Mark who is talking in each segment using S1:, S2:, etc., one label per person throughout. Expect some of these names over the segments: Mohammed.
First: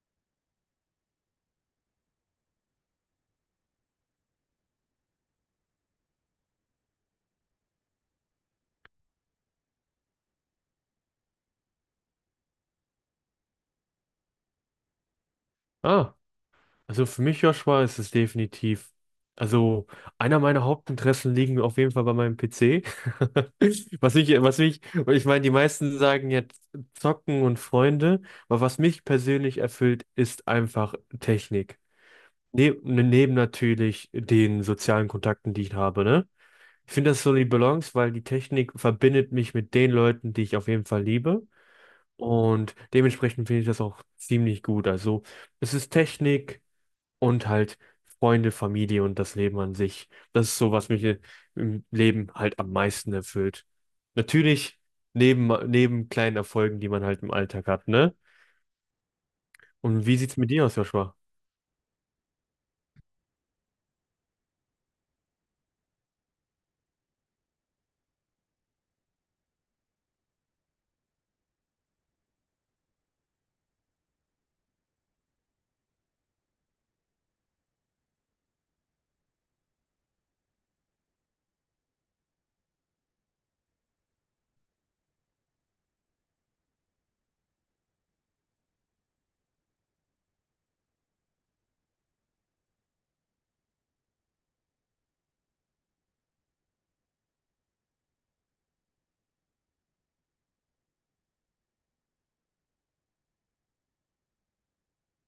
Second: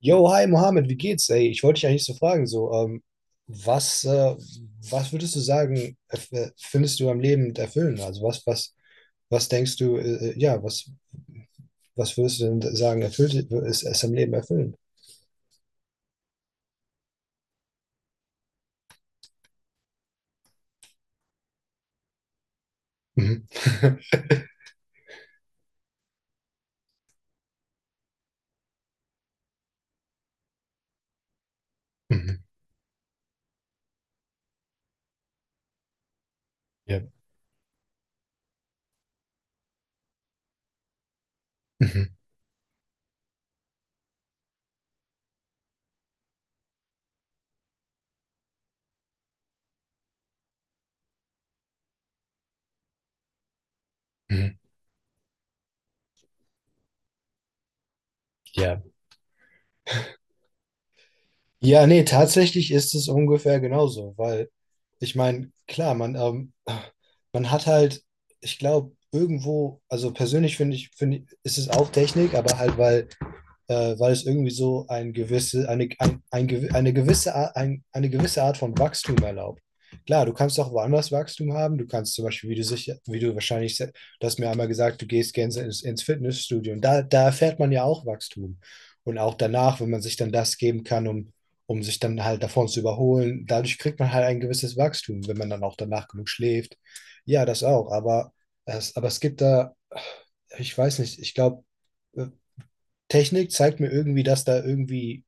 S1: Yo, hi Mohammed, wie geht's? Ey, ich wollte dich eigentlich so fragen, was, äh, was würdest du sagen, findest du am Leben erfüllend? Was denkst du, ja, was würdest du denn sagen, ist am Leben erfüllend?
S2: Ah, also für mich, Joshua, ist es definitiv. Also, einer meiner Hauptinteressen liegen auf jeden Fall bei meinem PC.
S1: Mhm.
S2: Und ich meine, die meisten sagen jetzt Zocken und Freunde, aber was mich persönlich erfüllt, ist einfach Technik.
S1: Mhm.
S2: Ne, neben natürlich den sozialen Kontakten, die ich habe, ne? Ich
S1: Ja.
S2: finde das so die Balance, weil die Technik verbindet mich mit den Leuten, die ich auf jeden Fall liebe.
S1: Mhm.
S2: Und dementsprechend finde ich das auch ziemlich gut. Also, es ist Technik und halt Freunde, Familie und das Leben an sich. Das ist so, was mich im Leben halt am meisten erfüllt.
S1: Mhm.
S2: Natürlich neben kleinen Erfolgen, die man halt im Alltag hat, ne?
S1: Ja.
S2: Und wie sieht's mit dir aus, Joshua?
S1: Ja, nee, tatsächlich ist es ungefähr genauso, weil ich meine, klar, man, man hat halt, ich glaube, irgendwo, also persönlich finde ich, ist es auch Technik, aber halt, weil weil es irgendwie so ein gewisse, eine, ein, eine, gewisse, Ar- ein, eine gewisse Art von Wachstum erlaubt. Klar, du kannst auch woanders Wachstum haben. Du kannst zum Beispiel, wie du wahrscheinlich, du hast mir einmal gesagt, du gehst gerne ins Fitnessstudio. Und da erfährt man ja auch Wachstum. Und auch danach, wenn man sich dann das geben kann, um sich dann halt davon zu überholen, dadurch kriegt man halt ein gewisses Wachstum, wenn man dann auch danach genug schläft. Ja, das auch. Aber aber es gibt da, ich weiß nicht, ich glaube, äh, Technik zeigt mir irgendwie, dass da irgendwie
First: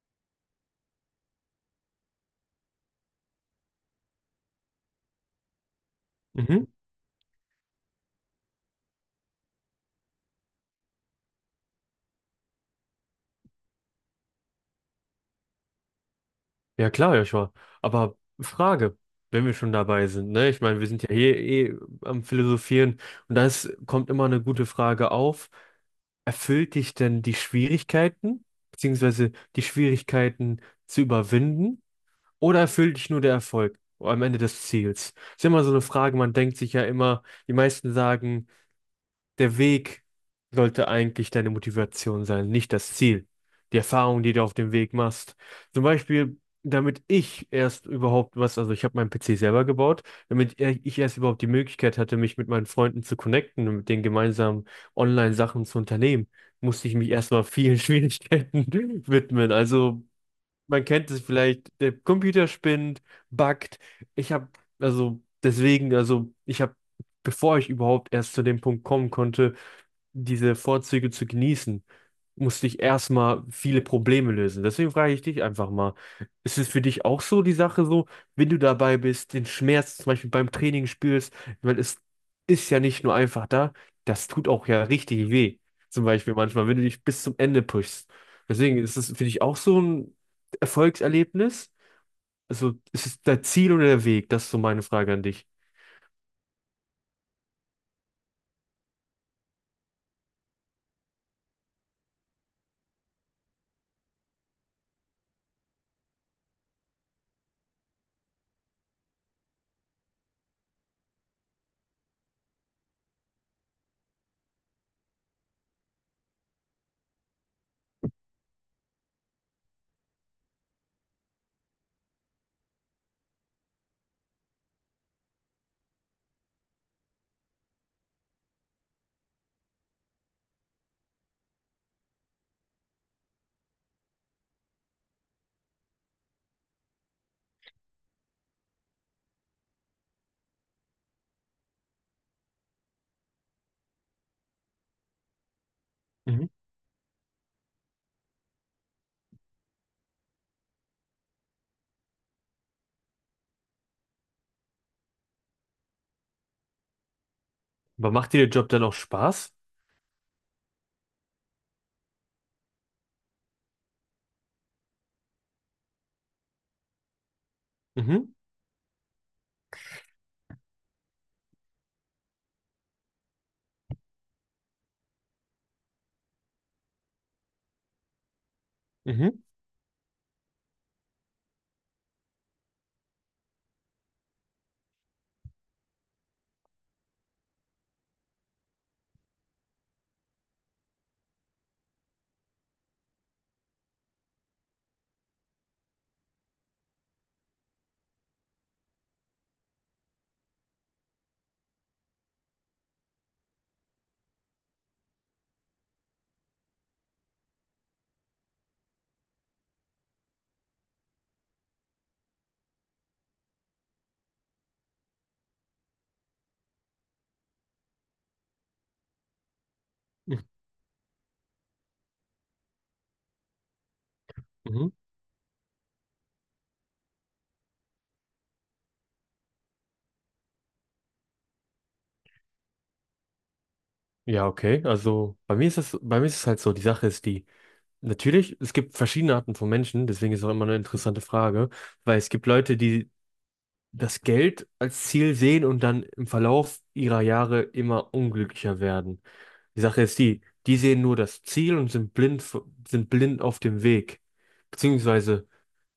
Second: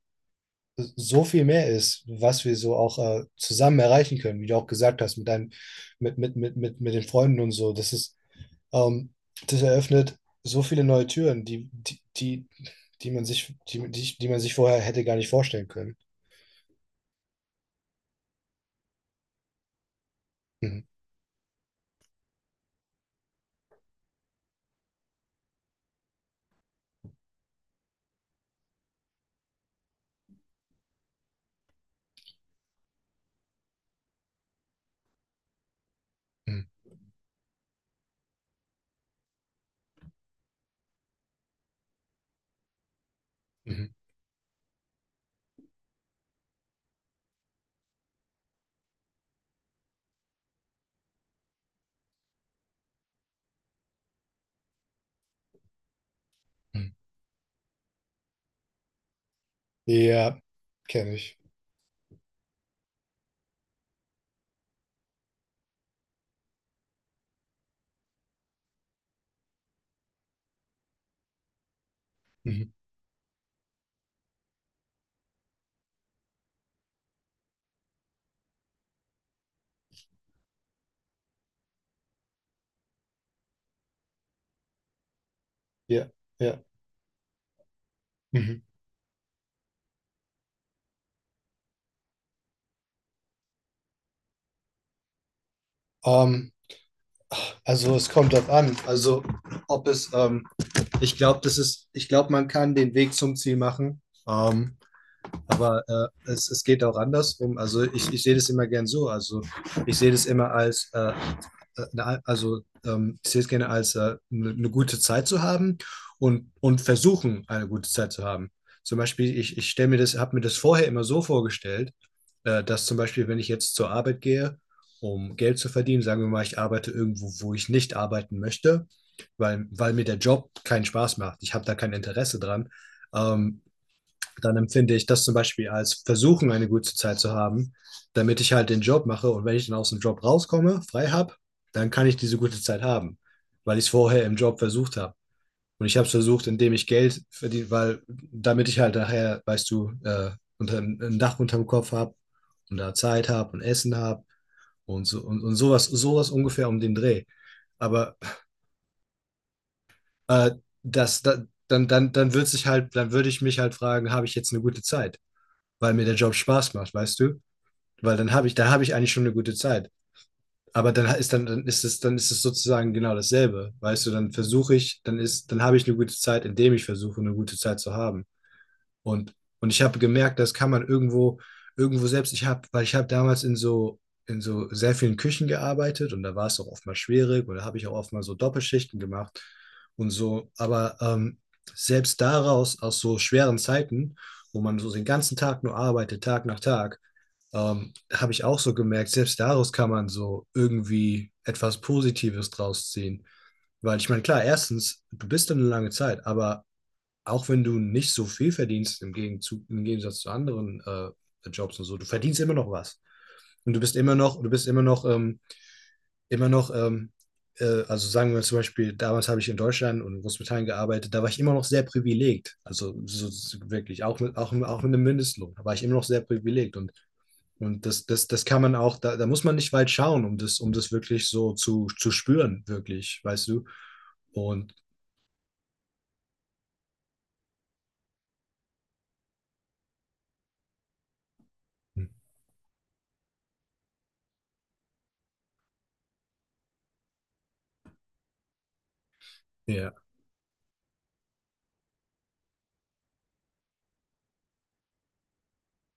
S1: so viel mehr ist, was wir so auch zusammen erreichen können, wie du auch gesagt hast, mit deinen,
S2: Mhm.
S1: mit den Freunden und so. Ähm, das eröffnet so viele neue Türen, die man sich, die man sich vorher hätte gar nicht vorstellen können.
S2: Ja klar, Joshua. Aber Frage, wenn wir schon dabei sind, ne? Ich meine,
S1: Mhm.
S2: wir sind ja hier eh am Philosophieren und kommt immer eine gute Frage auf. Erfüllt dich denn die Schwierigkeiten, beziehungsweise die Schwierigkeiten zu überwinden? Oder erfüllt dich nur der Erfolg am Ende des Ziels? Ist ja immer so eine Frage, man denkt sich ja
S1: Mhm.
S2: immer, die meisten sagen, der Weg sollte eigentlich deine Motivation sein, nicht das Ziel. Die
S1: Mhm.
S2: Erfahrung, die du auf dem Weg machst. Zum Beispiel, damit ich erst überhaupt was, also ich habe meinen PC selber gebaut, damit ich erst überhaupt die Möglichkeit hatte, mich mit meinen Freunden zu connecten und mit denen gemeinsam Online-Sachen zu unternehmen, musste
S1: Mhm.
S2: ich mich erstmal vielen Schwierigkeiten widmen. Also
S1: Ja,
S2: man kennt
S1: kenne
S2: es
S1: ich.
S2: vielleicht, der Computer spinnt, buggt. Ich habe, also deswegen, also ich habe, bevor ich überhaupt erst zu dem Punkt kommen konnte, diese Vorzüge zu genießen, musste
S1: Mhm.
S2: ich erstmal viele Probleme lösen. Deswegen frage ich dich einfach mal, ist es für dich auch so die Sache so, wenn du dabei bist, den Schmerz zum Beispiel beim Training spürst, weil es ist ja nicht nur einfach da, das tut auch ja richtig weh. Zum
S1: Ja,
S2: Beispiel
S1: ja.
S2: manchmal, wenn du dich bis zum Ende pushst.
S1: Mhm.
S2: Deswegen ist es für dich auch so ein Erfolgserlebnis. Also ist es dein Ziel oder der Weg? Das ist so meine Frage an dich.
S1: Ähm, Also es kommt drauf an. Also ob es, ähm, ich glaube, ich glaube, man kann den Weg zum Ziel machen. Ähm, aber es geht auch andersrum. Ich sehe das immer gern so. Also ich sehe das immer als, eine, also ich sehe es gerne als eine gute Zeit zu haben und versuchen, eine gute Zeit zu haben. Ich stelle mir das, habe mir das vorher immer so vorgestellt, dass zum Beispiel, wenn ich jetzt zur Arbeit gehe, um Geld zu verdienen, sagen wir mal, ich arbeite irgendwo, wo ich nicht arbeiten möchte, weil mir der Job keinen Spaß macht. Ich habe da kein Interesse dran. Ähm, Dann empfinde ich das zum Beispiel als Versuchen, eine gute Zeit zu haben, damit ich halt den Job mache. Und wenn ich dann aus dem Job rauskomme, frei habe, dann kann ich diese gute Zeit haben, weil ich es vorher im Job versucht habe. Und ich habe es versucht,
S2: Mhm.
S1: indem ich Geld verdiene, weil damit ich halt nachher, weißt du, ein Dach unterm Kopf habe und da Zeit habe und Essen habe und so und sowas, sowas ungefähr um den Dreh.
S2: Aber
S1: Aber
S2: macht dir der Job dann auch Spaß?
S1: äh, das, da, dann, dann, dann würde sich halt, dann würde ich mich halt fragen, habe ich jetzt eine gute Zeit? Weil mir der Job Spaß macht, weißt du? Weil
S2: Mhm,
S1: dann habe ich, da habe ich eigentlich schon eine gute Zeit. Aber dann ist es sozusagen genau dasselbe. Weißt du, dann versuche ich, dann ist, dann habe ich eine gute Zeit, indem ich versuche, eine gute Zeit zu haben.
S2: mhm,
S1: Und, und ich habe gemerkt, das kann man irgendwo selbst, weil ich habe damals in so sehr vielen Küchen gearbeitet, und da war es auch oftmals schwierig, oder habe ich auch oftmals so Doppelschichten gemacht und so. Aber selbst daraus, aus so schweren Zeiten, wo man so den ganzen Tag nur arbeitet, Tag nach Tag, habe ich auch so gemerkt, selbst daraus kann man so irgendwie etwas Positives draus ziehen. Weil ich meine, klar, erstens, du bist dann eine lange Zeit, aber auch wenn du nicht so viel verdienst im Gegenzug, im Gegensatz zu anderen Jobs und so, du verdienst immer noch was. Und du bist immer noch, du bist immer noch, also sagen wir zum Beispiel, damals habe ich in Deutschland und in
S2: mhm,
S1: Großbritannien gearbeitet, da war ich immer noch sehr privilegiert. Also so, so wirklich, auch
S2: mhm.
S1: mit einem Mindestlohn, da war ich immer noch sehr privilegiert. Das kann man auch, da muss man nicht weit schauen, um das wirklich so zu spüren, wirklich, weißt du?
S2: Ja,
S1: Und
S2: okay. Bei mir ist es halt so, die Sache ist die, natürlich, es gibt verschiedene Arten von Menschen, deswegen ist auch immer eine interessante Frage, weil es gibt Leute, die das Geld als Ziel sehen und dann im Verlauf ihrer Jahre immer unglücklicher werden. Die
S1: ja,
S2: Sache ist die, die sehen nur das Ziel und sind blind, sind blind auf dem Weg. Beziehungsweise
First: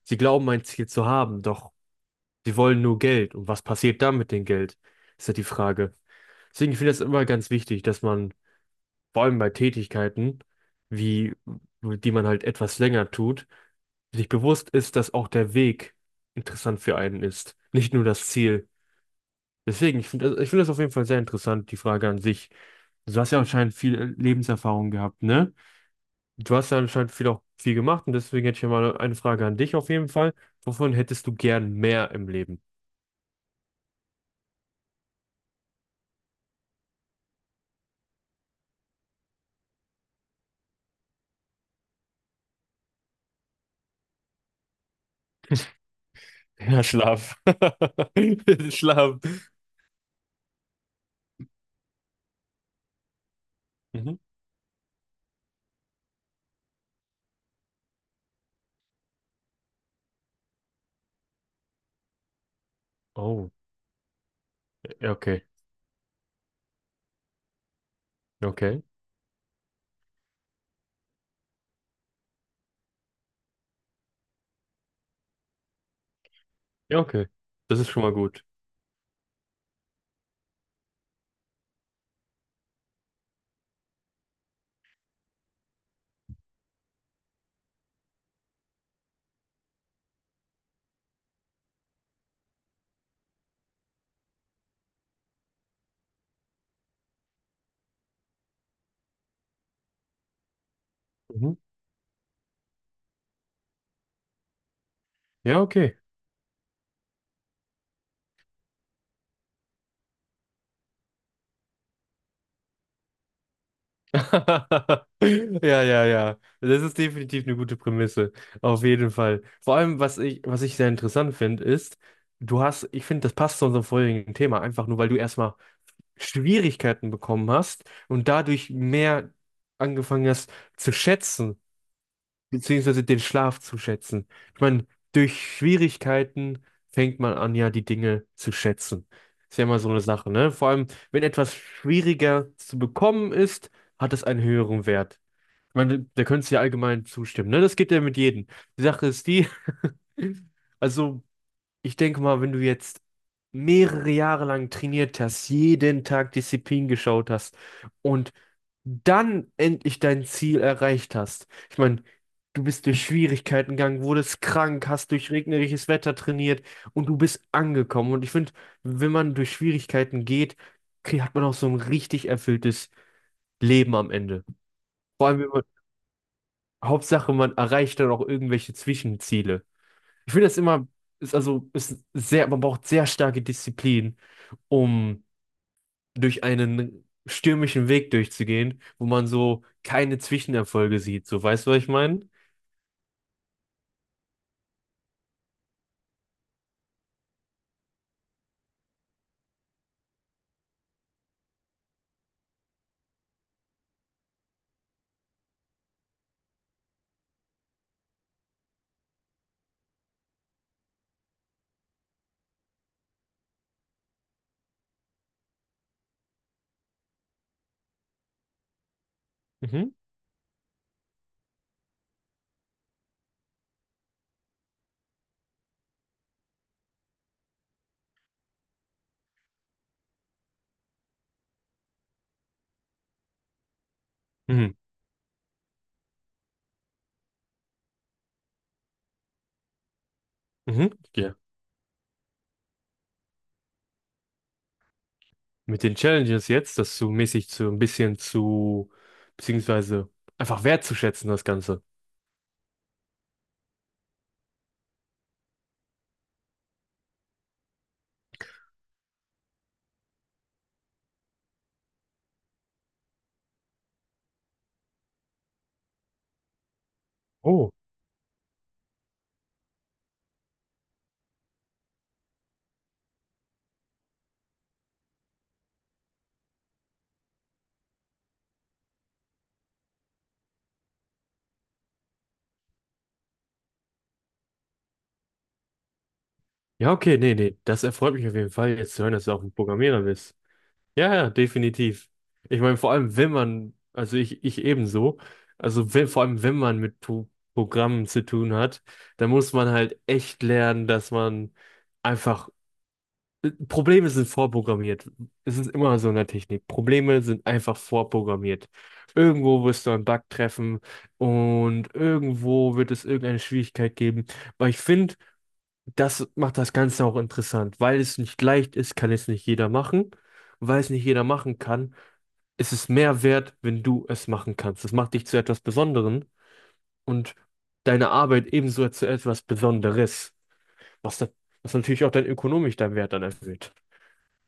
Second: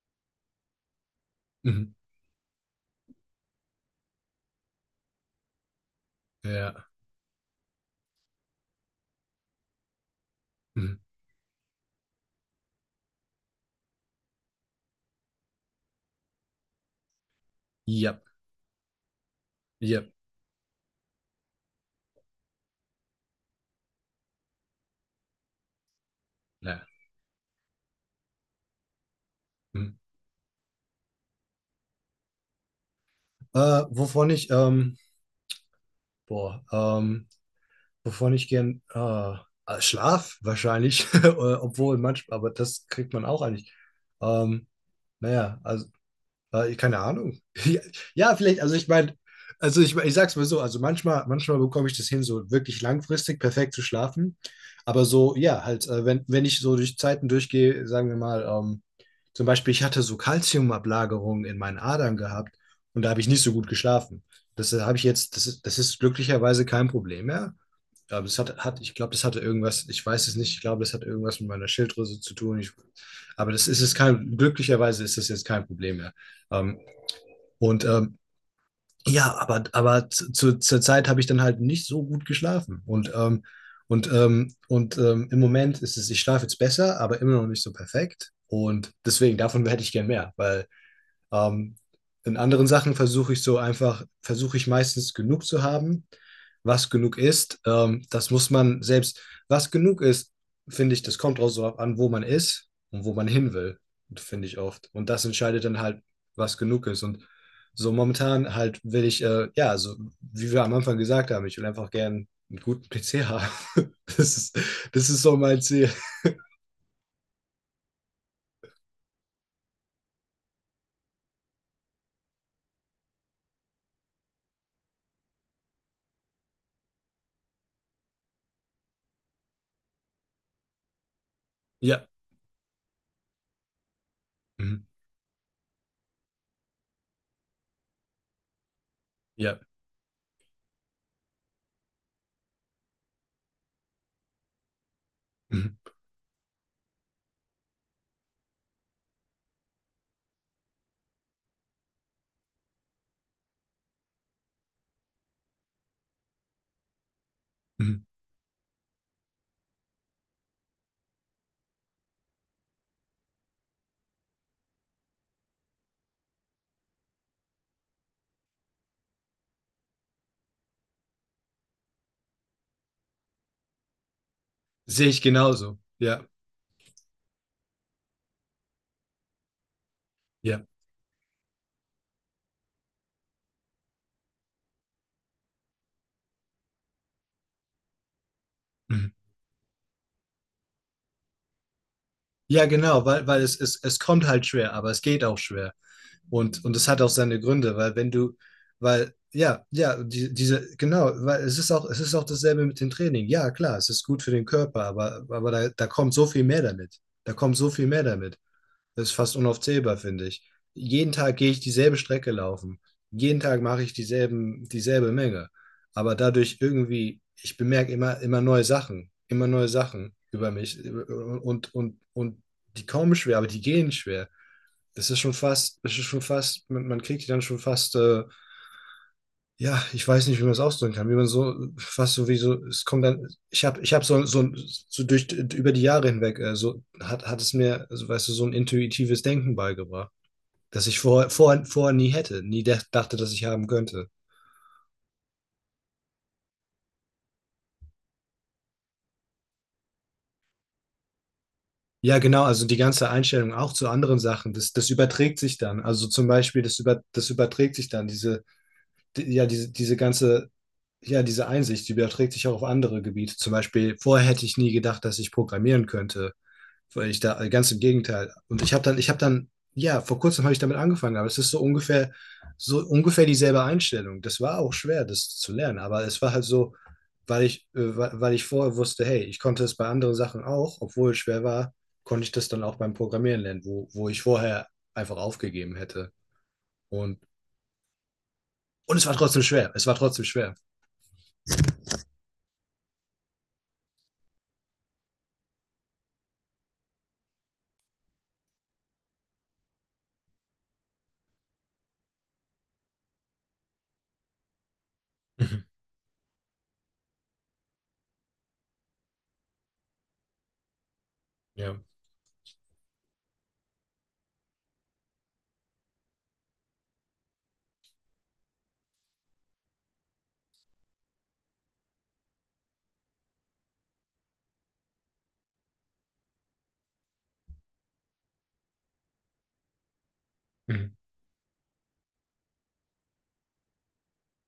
S2: sie glauben ein Ziel zu haben, doch
S1: mhm.
S2: sie wollen nur Geld. Und was passiert dann mit dem Geld? Ist ja die Frage. Deswegen
S1: Ja,
S2: finde ich das immer ganz wichtig, dass man vor allem bei Tätigkeiten,
S1: mhm.
S2: wie, die man halt etwas länger tut, sich bewusst ist, dass auch der Weg interessant für einen ist, nicht nur
S1: Ja,
S2: das Ziel. Deswegen,
S1: ja.
S2: ich finde das auf jeden Fall sehr interessant, die Frage an sich. Du hast ja anscheinend viel Lebenserfahrung gehabt, ne? Du hast ja
S1: Ja.
S2: anscheinend viel gemacht und deswegen hätte ich ja mal eine Frage an dich auf
S1: Hm.
S2: jeden Fall. Wovon hättest du gern mehr im Leben?
S1: Äh, wovon ich, ähm, boah, ähm, Wovon ich gern, Schlaf wahrscheinlich, obwohl manchmal, aber das kriegt man auch eigentlich. Ähm, naja, also
S2: Ja,
S1: keine
S2: Schlaf.
S1: Ahnung. Ja, ja, vielleicht, also ich meine,
S2: Schlaf.
S1: ich sag's mal so, manchmal bekomme ich das hin, so wirklich langfristig perfekt zu
S2: Mhm.
S1: schlafen. Aber so, ja, halt, wenn ich so durch Zeiten durchgehe, sagen wir mal, zum Beispiel, ich hatte so Kalziumablagerungen in meinen Adern gehabt, und da habe ich nicht
S2: Oh,
S1: so gut geschlafen. Das habe ich
S2: ja,
S1: jetzt,
S2: okay.
S1: das ist, Das ist glücklicherweise kein Problem mehr. Ja,
S2: Okay.
S1: ich glaube, das hatte irgendwas, ich weiß es nicht, ich glaube, das hat irgendwas mit meiner Schilddrüse zu tun. Ich, aber das ist es kein, glücklicherweise ist das jetzt kein Problem mehr. Ähm,
S2: Ja, okay. Das
S1: und
S2: ist schon mal
S1: ähm,
S2: gut.
S1: ja, zur Zeit habe ich dann halt nicht so gut geschlafen. Im Moment ist es, ich schlafe jetzt besser, aber immer noch nicht so perfekt. Und deswegen, davon hätte ich gern mehr, weil ähm, in anderen Sachen versuche ich so einfach, versuche ich meistens genug zu haben. Was genug ist, das muss man selbst, was genug ist, finde ich, das kommt auch
S2: Mhm.
S1: so ab an, wo man ist und wo man hin will, finde ich oft. Und das
S2: Ja,
S1: entscheidet dann
S2: okay.
S1: halt, was genug ist. Und so momentan halt will ich, ja, so wie wir am Anfang gesagt haben, ich will einfach gern einen guten PC haben. Das ist, Das ist so mein
S2: Ja,
S1: Ziel.
S2: ja, ja. Das ist definitiv eine gute Prämisse. Auf jeden Fall. Vor allem, was ich sehr interessant finde, ist, du hast, ich finde, das passt zu unserem vorherigen Thema, einfach nur, weil du erstmal Schwierigkeiten bekommen hast und dadurch mehr angefangen hast zu schätzen,
S1: Ja.
S2: beziehungsweise den Schlaf zu schätzen. Ich
S1: Mhm.
S2: meine, durch Schwierigkeiten fängt man an, ja, die Dinge zu schätzen. Ist
S1: Ja.
S2: ja immer so eine Sache, ne? Vor allem, wenn etwas schwieriger zu bekommen ist, hat es einen höheren Wert.
S1: Mhm.
S2: Ich meine, da könntest du ja allgemein zustimmen, ne? Das geht ja mit jedem. Die Sache ist die, also ich denke mal, wenn du jetzt mehrere Jahre lang trainiert hast, jeden Tag Disziplin geschaut hast
S1: Mhm.
S2: und dann endlich dein Ziel erreicht hast. Ich meine, du bist durch Schwierigkeiten gegangen, wurdest krank, hast durch regnerisches Wetter trainiert und du bist angekommen. Und ich finde, wenn man durch Schwierigkeiten geht, hat man auch so ein richtig erfülltes Leben am Ende.
S1: Sehe ich
S2: Vor allem, wenn man,
S1: genauso. Ja.
S2: Hauptsache, man erreicht dann auch irgendwelche Zwischenziele. Ich finde das
S1: Ja.
S2: immer, ist also, ist sehr, man braucht sehr starke Disziplin, um durch einen stürmischen Weg durchzugehen, wo
S1: Mhm.
S2: man so keine Zwischenerfolge sieht. So, weißt du, was ich meine?
S1: Ja, genau, es kommt halt schwer, aber es geht auch schwer. Und es hat auch seine Gründe, weil wenn du, weil, ja, ja, die, diese, genau, weil es ist auch dasselbe mit dem Training. Ja, klar, es ist gut für den Körper, aber da, da kommt so viel mehr damit. Da kommt so viel mehr damit. Das ist fast unaufzählbar, finde ich. Jeden Tag gehe ich dieselbe Strecke laufen. Jeden Tag mache ich dieselbe Menge. Aber dadurch irgendwie, ich bemerke immer, immer neue
S2: Mhm.
S1: Sachen über mich und die kommen schwer, aber die gehen schwer. Das ist schon fast, man kriegt die dann schon fast, ja, ich weiß nicht, wie man es ausdrücken kann, wie man so, fast so wie so, es kommt dann, ich habe so, so,
S2: Mhm.
S1: so durch, über die Jahre hinweg, hat es mir, also, weißt du, so ein intuitives Denken beigebracht, das
S2: Mhm.
S1: ich
S2: Ja.
S1: vorher nie hätte, nie dä- dachte, dass ich haben könnte.
S2: Mit den Challenges jetzt, das zu mäßig zu ein bisschen zu, beziehungsweise einfach wertzuschätzen, das Ganze.
S1: Ja, genau, also die ganze Einstellung auch zu anderen Sachen, das überträgt sich dann. Also zum Beispiel, das, über, Das überträgt sich dann, diese, die, ja, diese, diese ganze, ja, diese Einsicht, die überträgt sich auch auf andere Gebiete. Zum Beispiel, vorher hätte ich nie gedacht, dass ich programmieren könnte. Weil ich da, ganz
S2: Oh.
S1: im Gegenteil. Und ich habe dann, ja, vor kurzem habe ich damit angefangen, aber es ist so ungefähr dieselbe Einstellung. Das war auch schwer, das zu lernen, aber es war halt so, weil weil ich vorher wusste, hey, ich konnte es bei anderen Sachen auch, obwohl es schwer war, konnte ich das dann auch beim Programmieren lernen, wo ich vorher einfach aufgegeben hätte.
S2: Ja, okay,
S1: Und,
S2: nee, nee. Das erfreut mich auf jeden Fall, jetzt
S1: und
S2: zu
S1: es
S2: hören,
S1: war
S2: dass du
S1: trotzdem
S2: auch ein
S1: schwer. Es war
S2: Programmierer
S1: trotzdem
S2: bist.
S1: schwer.
S2: Ja, ja, definitiv. Ich meine, vor allem, wenn man, also ich ebenso, also wenn, vor allem, wenn man mit Programmen zu tun hat, dann muss man halt echt lernen, dass man einfach, Probleme sind vorprogrammiert. Es
S1: Mhm.
S2: ist immer so in der Technik. Probleme sind einfach vorprogrammiert. Irgendwo wirst du einen Bug treffen
S1: Ja.
S2: und irgendwo wird es irgendeine Schwierigkeit geben. Aber ich finde, das macht das Ganze auch interessant. Weil es nicht leicht ist, kann es nicht jeder machen. Weil es nicht jeder machen kann, es ist mehr wert, wenn du es machen kannst. Das macht dich zu etwas Besonderem und deine Arbeit ebenso zu etwas Besonderes,
S1: Mhm.
S2: was, da, was natürlich auch dein ökonomisch deinen Wert dann erhöht.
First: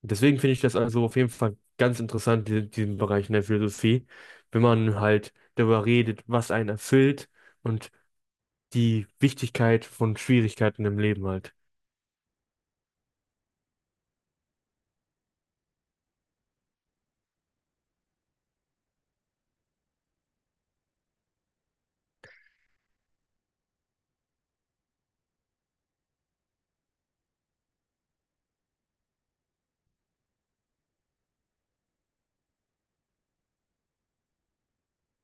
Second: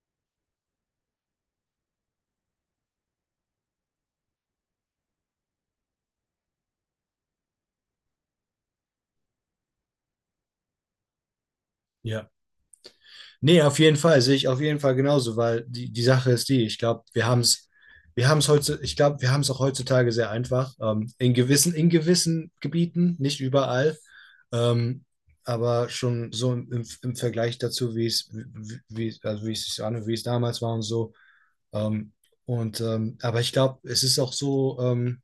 S2: Deswegen finde ich das also auf jeden Fall ganz interessant, diesen Bereich in der Philosophie, wenn man halt darüber redet, was einen erfüllt und die Wichtigkeit von Schwierigkeiten im Leben halt.
S1: Ja, nee, auf jeden Fall, sehe ich auf jeden Fall genauso, weil die, die Sache ist die, ich glaube, wir haben es heute, ich glaube, wir haben es auch heutzutage sehr einfach, in gewissen Gebieten, nicht überall, ähm, aber schon so im, im, im Vergleich dazu, wie es, wie, wie- also wie es sich an, wie es damals war und so. Ähm, aber ich glaube, es ist auch so,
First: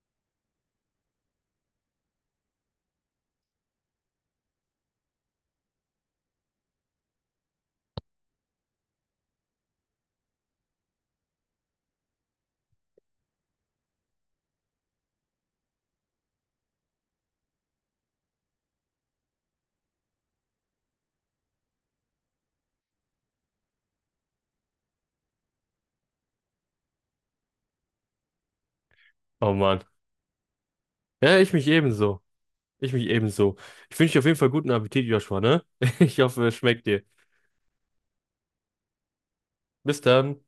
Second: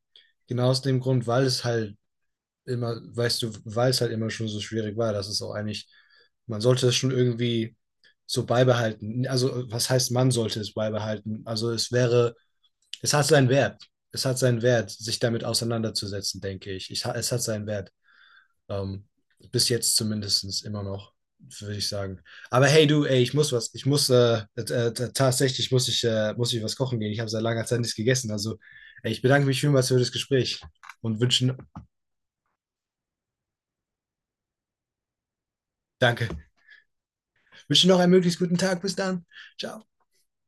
S1: genau aus dem Grund, weil es halt immer, weißt du, weil es halt immer schon so schwierig war, dass es auch eigentlich, man sollte es schon irgendwie so beibehalten. Also, was heißt, man sollte es beibehalten? Also, es wäre, es hat seinen Wert. Es hat seinen Wert, sich damit auseinanderzusetzen, denke ich. Es hat seinen Wert. Ähm, Bis jetzt zumindest immer noch, würde ich sagen. Aber hey, du, ey, ich muss was. Tatsächlich muss ich was kochen gehen. Ich habe seit langer Zeit nichts gegessen. Also, ey, ich bedanke
S2: Oh
S1: mich
S2: Mann.
S1: vielmals für das Gespräch und
S2: Ja, ich
S1: wünschen,
S2: mich ebenso. Ich mich ebenso. Ich wünsche dir auf jeden Fall guten Appetit, Joshua, ne? Ich
S1: danke.
S2: hoffe, es schmeckt dir.
S1: Wünsche noch einen möglichst guten Tag. Bis dann. Ciao.
S2: Bis dann.